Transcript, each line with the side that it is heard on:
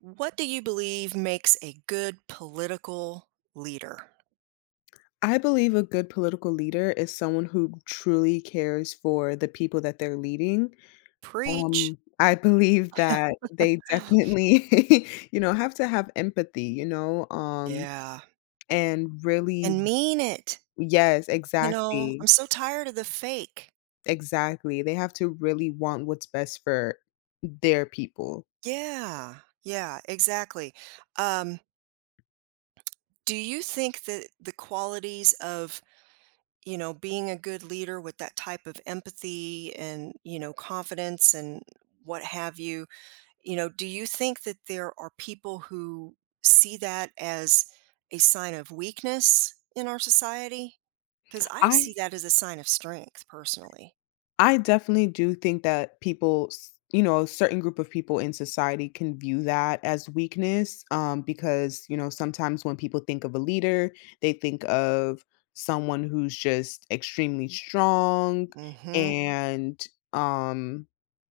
right: What do you believe makes a good political leader?
left: I believe a good political leader is someone who truly cares for the people that they're leading.
right: Preach.
left: I believe that they definitely, have to have empathy,
right: Yeah.
left: and really,
right: And mean it.
left: yes,
right: You know,
left: exactly,
right: I'm so tired of the fake.
left: exactly. They have to really want what's best for their people.
right: Yeah. Yeah, exactly. Um, do you think that the qualities of, you know, being a good leader with that type of empathy and, you know, confidence and what have you, you know, do you think that there are people who see that as a sign of weakness in our society? Because I
left: I
right: see that as a sign of strength personally.
left: I definitely do think that people, you know, a certain group of people in society can view that as weakness, because, you know, sometimes when people think of a leader, they think of someone who's just extremely strong
right: Hmm.
left: and, um,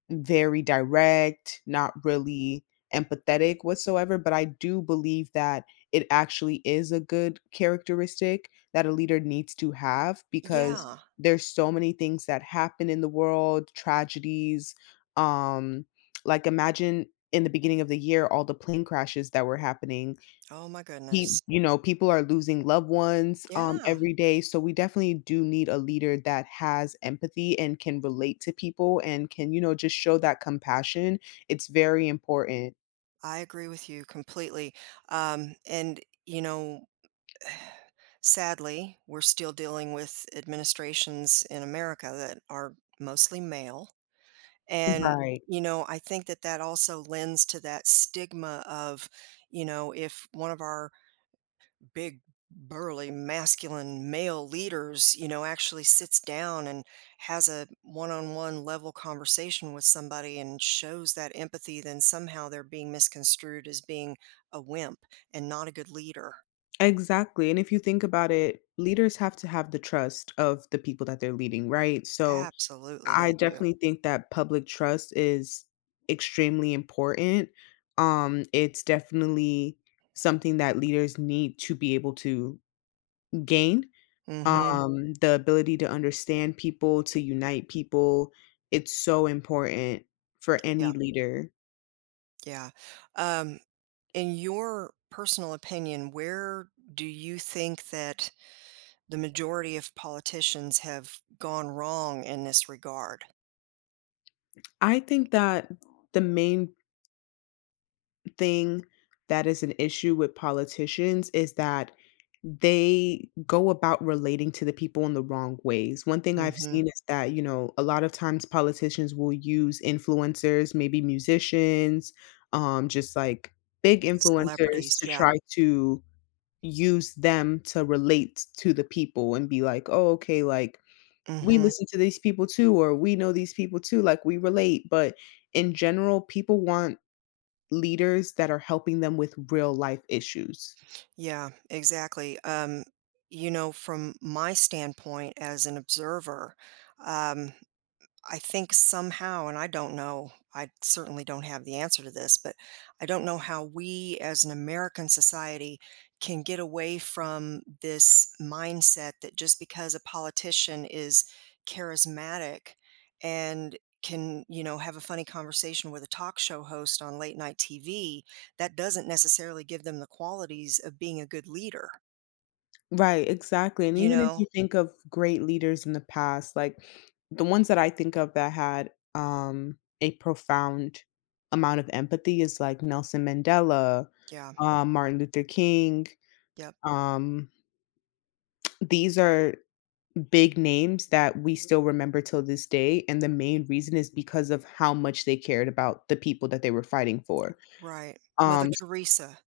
left: very direct, not really empathetic whatsoever, but I do believe that it actually is a good characteristic that a leader needs to have because
right: Yeah.
left: there's so many things that happen in the world, tragedies, um like imagine in the beginning of the year all the plane crashes that were happening.
right: Oh my
left: He
right: goodness.
left: You know, people are losing loved ones,
right: Yeah.
left: every day, so we definitely do need a leader that has empathy and can relate to people and can, you know, just show that compassion. It's very important.
right: I agree with you completely. And, you know, sadly, we're still dealing with administrations in America that are mostly male. And,
left: Right.
right: you know, I think that that also lends to that stigma of, you know, if one of our big, burly, masculine male leaders, you know, actually sits down and has a one on one level conversation with somebody and shows that empathy, then somehow they're being misconstrued as being a wimp and not a good leader.
left: Exactly, and if you think about it, leaders have to have the trust of the people that they're leading, right? So,
right: Absolutely,
left: I
right: they do.
left: definitely think that public trust is extremely important. It's definitely something that leaders need to be able to gain.
right: Mm hmm.
left: The ability to understand people, to unite people, it's so important for any
right: Yeah.
left: leader.
right: Yeah. Um, in your personal opinion, where do you think that the majority of politicians have gone wrong in this regard?
left: I think that the main thing that is an issue with politicians is that they go about relating to the people in the wrong ways. One thing I've
right: Hmm.
left: seen is that, you know, a lot of times politicians will use influencers, maybe musicians, just like big influencers
right: Celebrities.
left: to
right: Yeah.
left: try to use them to relate to the people and be like, "Oh, okay, like, we
right: Hmm.
left: listen to these people too," or, "We know these people too," like, we relate, but in general, people want leaders that are helping them with real life issues.
right: Yeah, exactly. You know, from my standpoint as an observer, um, I think somehow, and I don't know, I certainly don't have the answer to this, but I don't know how we as an American society can get away from this mindset that just because a politician is charismatic and can, you know, have a funny conversation with a talk show host on late night TV, that doesn't necessarily give them the qualities of being a good leader,
left: Right, exactly, and
right: you
left: even if
right: know?
left: you think of great leaders in the past, like, the ones that I think of that had, a profound amount of empathy is, like, Nelson Mandela,
right: Yeah,
left: Martin Luther King,
right: yep,
left: um, these are big names that we still remember till this day, and the main reason is because of how much they cared about the people that they were fighting for.
right: right. Mother
left: Um
right: Teresa.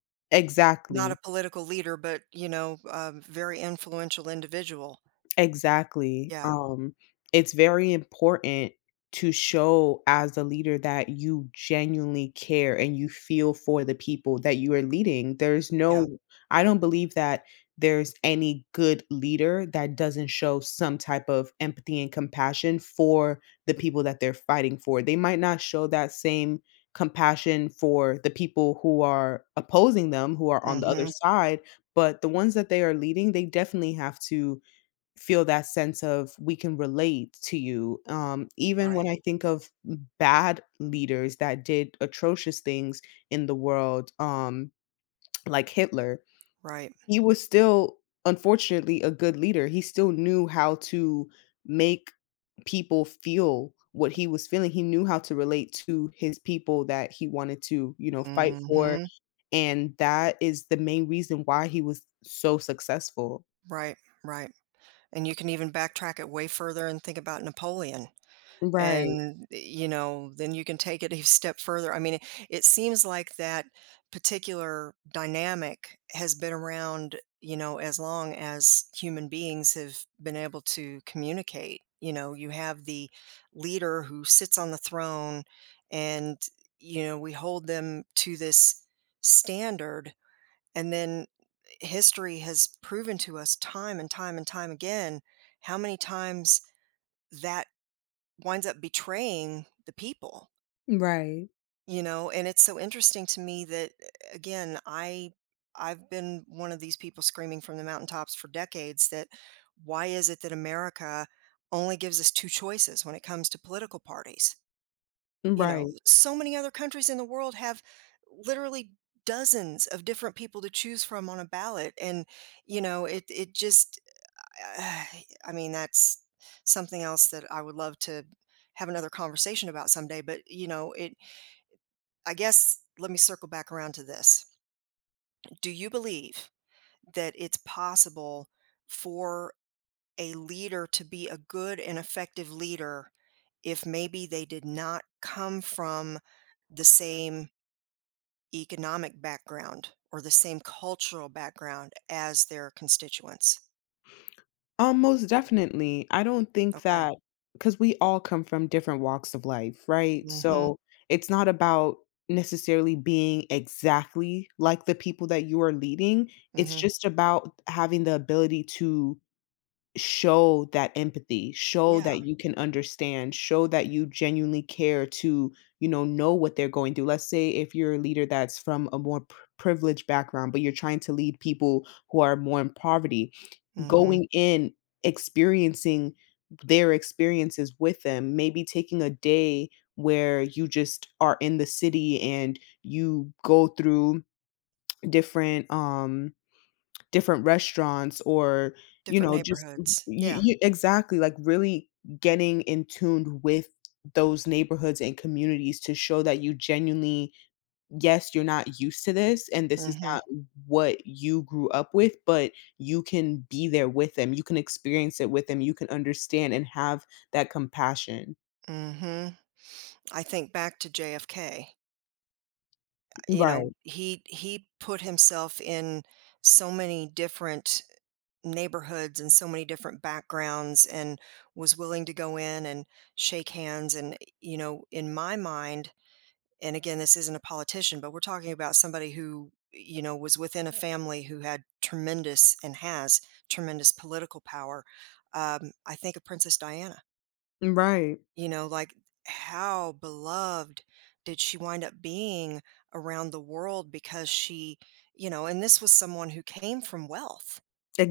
right: Not a
left: Exactly.
right: political leader, but, you know, a very influential individual.
left: Exactly.
right: Yeah,
left: It's very important to show as a leader that you genuinely care and you feel for the people that you are leading. There's
right: yeah.
left: no, I don't believe that there's any good leader that doesn't show some type of empathy and compassion for the people that they're fighting for. They might not show that same compassion for the people who are opposing them, who are on the other
right: Mhm.
left: side, but the ones that they are leading, they definitely have to feel that sense of, "We can relate to you." Even when
right: Right,
left: I think of bad leaders that did atrocious things in the world, like Hitler,
right: right.
left: he was still, unfortunately, a good leader. He still knew how to make people feel what he was feeling. He knew how to relate to his people that he wanted to, you know, fight for,
right: Mhm.
left: and that is the main reason why he was so successful.
right: Right, right. And you can even backtrack it way further and think about Napoleon.
left: Right.
right: And you know, then you can take it a step further. I mean, it seems like that particular dynamic has been around, you know, as long as human beings have been able to communicate. You know, you have the leader who sits on the throne, and, you know, we hold them to this standard, and then history has proven to us time and time and time again how many times that winds up betraying the people.
left: Right.
right: You know, and it's so interesting to me that, again, I've been one of these people screaming from the mountaintops for decades that, why is it that america only gives us two choices when it comes to political parties? You know,
left: Right.
right: so many other countries in the world have literally dozens of different people to choose from on a ballot. And you know, it just, uh, I mean, that's something else that I would love to have another conversation about someday. But, you know, it, I guess, let me circle back around to this. Do you believe that it's possible for a leader to be a good and effective leader if maybe they did not come from the same economic background or the same cultural background as their constituents?
left: Most definitely. I don't think
right: Okay.
left: that because we all come from different walks of life, right?
right: Mm hmm.
left: So it's not about necessarily being exactly like the people that you are leading.
right: Mm
left: It's
right: hmm.
left: just about having the ability to show that empathy, show
right: Yeah.
left: that you can understand, show that you genuinely care to, you know what they're going through. Let's say if you're a leader that's from a more privileged background, but you're trying to lead people who are more in poverty,
right: Mm hmm.
left: going in, experiencing their experiences with them, maybe taking a day where you just are in the city and you go through different different restaurants or you
right: Different
left: know just
right: neighborhoods. Yeah.
left: you exactly like really getting in tuned with those neighborhoods and communities to show that you genuinely, yes, you're not used to this and this is
right: Mhm.
left: not what you grew up with, but you can be there with them. You can experience it with them. You can understand and have that compassion.
right: Mhm. I think back to JFK. You know,
left: Right,
right: he put himself in so many different neighborhoods and so many different backgrounds and was willing to go in and shake hands and, you know, in my mind, and again, this isn't a politician, but we're talking about somebody who, you know, was within a family who had tremendous and has tremendous political power. I think of Princess Diana.
left: right,
right: You know, like, how beloved did she wind up being around the world because she, you know, and this was someone who came from wealth.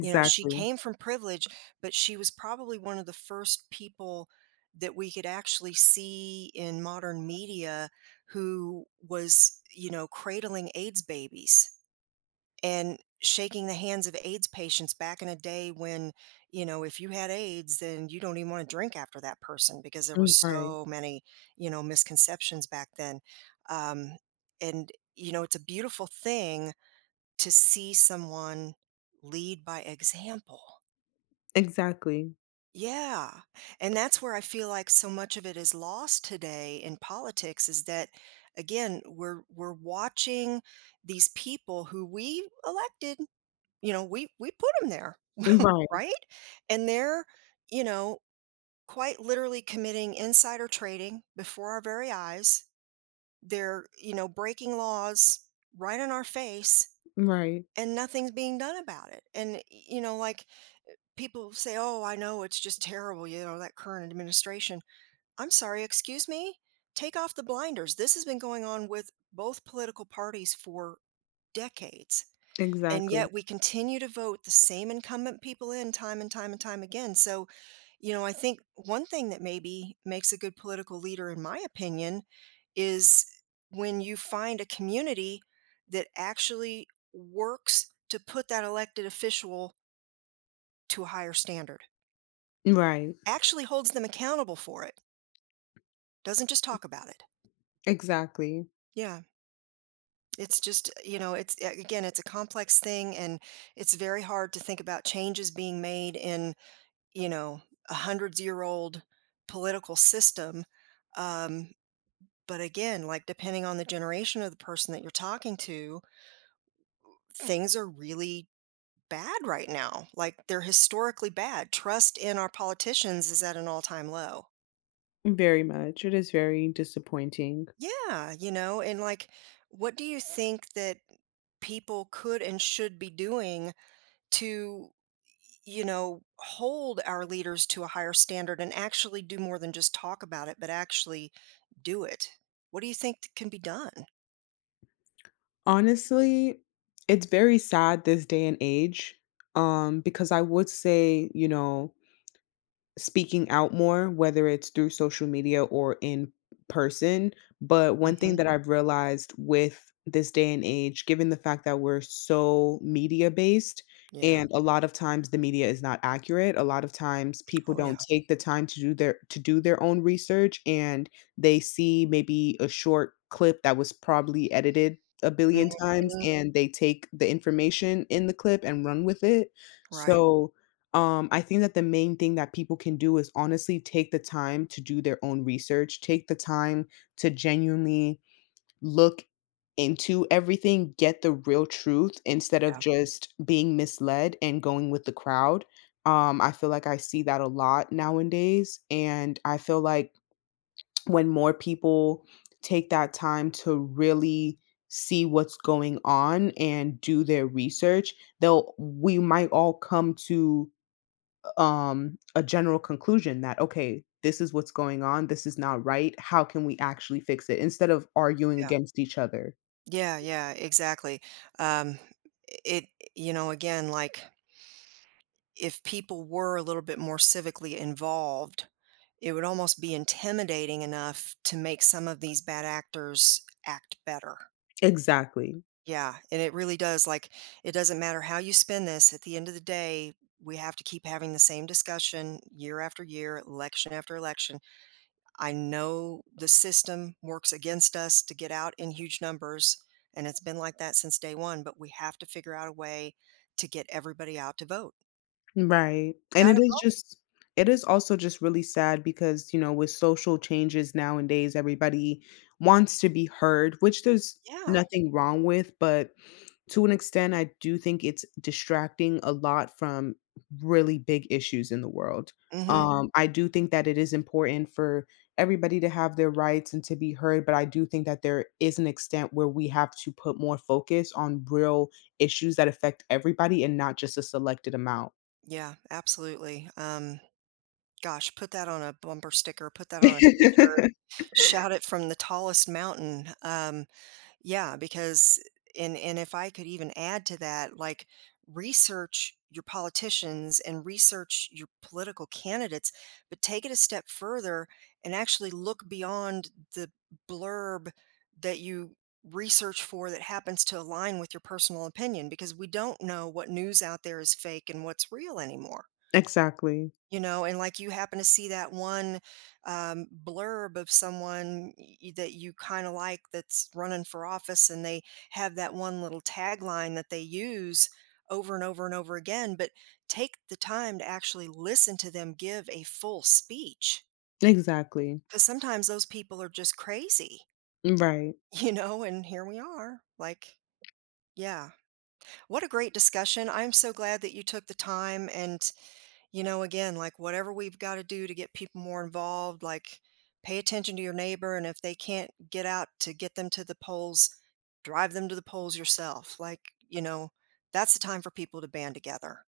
right: You know, she came from privilege, but she was probably one of the first people that we could actually see in modern media who was, you know, cradling AIDS babies and shaking the hands of AIDS patients back in a day when, you know, if you had AIDS, then you don't even want to drink after that person because there were
left: mm, right,
right: so many, you know, misconceptions back then. Um, and, you know, it's a beautiful thing to see someone lead by example.
left: exactly,
right: Yeah. And that's where I feel like so much of it is lost today in politics is that again, we're watching these people who we elected, you know, we put them there,
left: mm, right,
right: right? And they're, you know, quite literally committing insider trading before our very eyes. They're, you know, breaking laws right in our face
left: right,
right: and nothing's being done about it. And you know, like people say, "Oh, I know it's just terrible, you know, that current administration." I'm sorry, excuse me? Take off the blinders. This has been going on with both political parties for decades. And
left: exactly,
right: yet we continue to vote the same incumbent people in time and time and time again. So, you know, I think one thing that maybe makes a good political leader, in my opinion, is when you find a community that actually works to put that elected official to a higher standard,
left: right,
right: actually holds them accountable for it, doesn't just talk about it.
left: exactly.
right: Yeah. It's just, you know, again, it's a complex thing and it's very hard to think about changes being made in, you know, a hundreds year old political system. Um, but again, like depending on the generation of the person that you're talking to, things are really bad right now. Like they're historically bad. Trust in our politicians is at an all time low.
left: Very much. It is very disappointing.
right: Yeah. You know, and like, what do you think that people could and should be doing to, you know, hold our leaders to a higher standard and actually do more than just talk about it, but actually do it? What do you think can be done?
left: Honestly, it's very sad this day and age, because I would say, you know, speaking out more, whether it's through social media or in person, but one thing
right: Hmm.
left: that I've realized with this day and age, given the fact that we're so media based,
right: Yeah.
left: and a lot of times the media is not accurate, a lot of times people
right: Oh
left: don't
right: yeah.
left: take the time to do their own research, and they see maybe a short clip that was probably edited a billion
right: Hmm.
left: times, and they take the information in the clip and run with it.
right: Right.
left: So, I think that the main thing that people can do is honestly take the time to do their own research, take the time to genuinely look into everything, get the real truth instead of
right: Yeah.
left: just being misled and going with the crowd. I feel like I see that a lot nowadays. And I feel like when more people take that time to really see what's going on and do their research, they'll we might all come to a general conclusion that okay, this is what's going on, this is not right, how can we actually fix it instead of arguing
right: Yeah,
left: against each other?
right: yeah, yeah, exactly. um it you know, again, like if people were a little bit more civically involved, it would almost be intimidating enough to make some of these bad actors act better.
left: Exactly.
right: Yeah, and it really does, like, it doesn't matter how you spend this, at the end of the day, we have to keep having the same discussion year after year, election after election. I know the system works against us to get out in huge numbers, and it's been like that since day one, but we have to figure out a way to get everybody out to vote.
left: Right. And it
right: Gotta
left: is
right: vote,
left: just, it is also just really sad because, you know, with social changes nowadays, everybody wants to be heard, which there's
right: yeah.
left: nothing wrong with, but to an extent I do think it's distracting a lot from really big issues in the world.
right: Mhm,
left: I do think that it is important for everybody to have their rights and to be heard, but I do think that there is an extent where we have to put more focus on real issues that affect everybody and not just a selected amount.
right: yeah, absolutely, gosh, put that on a bumper sticker, put that on a t-shirt, shout it from the tallest mountain. Yeah, because, and if I could even add to that, like research your politicians and research your political candidates, but take it a step further and actually look beyond the blurb that you research for that happens to align with your personal opinion, because we don't know what news out there is fake and what's real anymore.
left: Exactly.
right: You know, and like you happen to see that one, blurb of someone that you kind of like that's running for office, and they have that one little tagline that they use over and over and over again. But take the time to actually listen to them give a full speech,
left: Exactly.
right: because sometimes those people are just crazy.
left: Right.
right: you know, and here we are, like, yeah, what a great discussion. I'm so glad that you took the time. And you know, again, like whatever we've got to do to get people more involved, like pay attention to your neighbor. And if they can't get out, to get them to the polls, drive them to the polls yourself. Like, you know, that's the time for people to band together.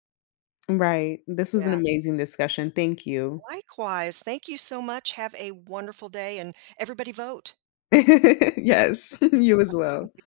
left: Right. This was an
right: Yeah.
left: amazing discussion. Thank you.
right: Likewise. Thank you so much. Have a wonderful day and everybody vote.
left: Yes, you as well.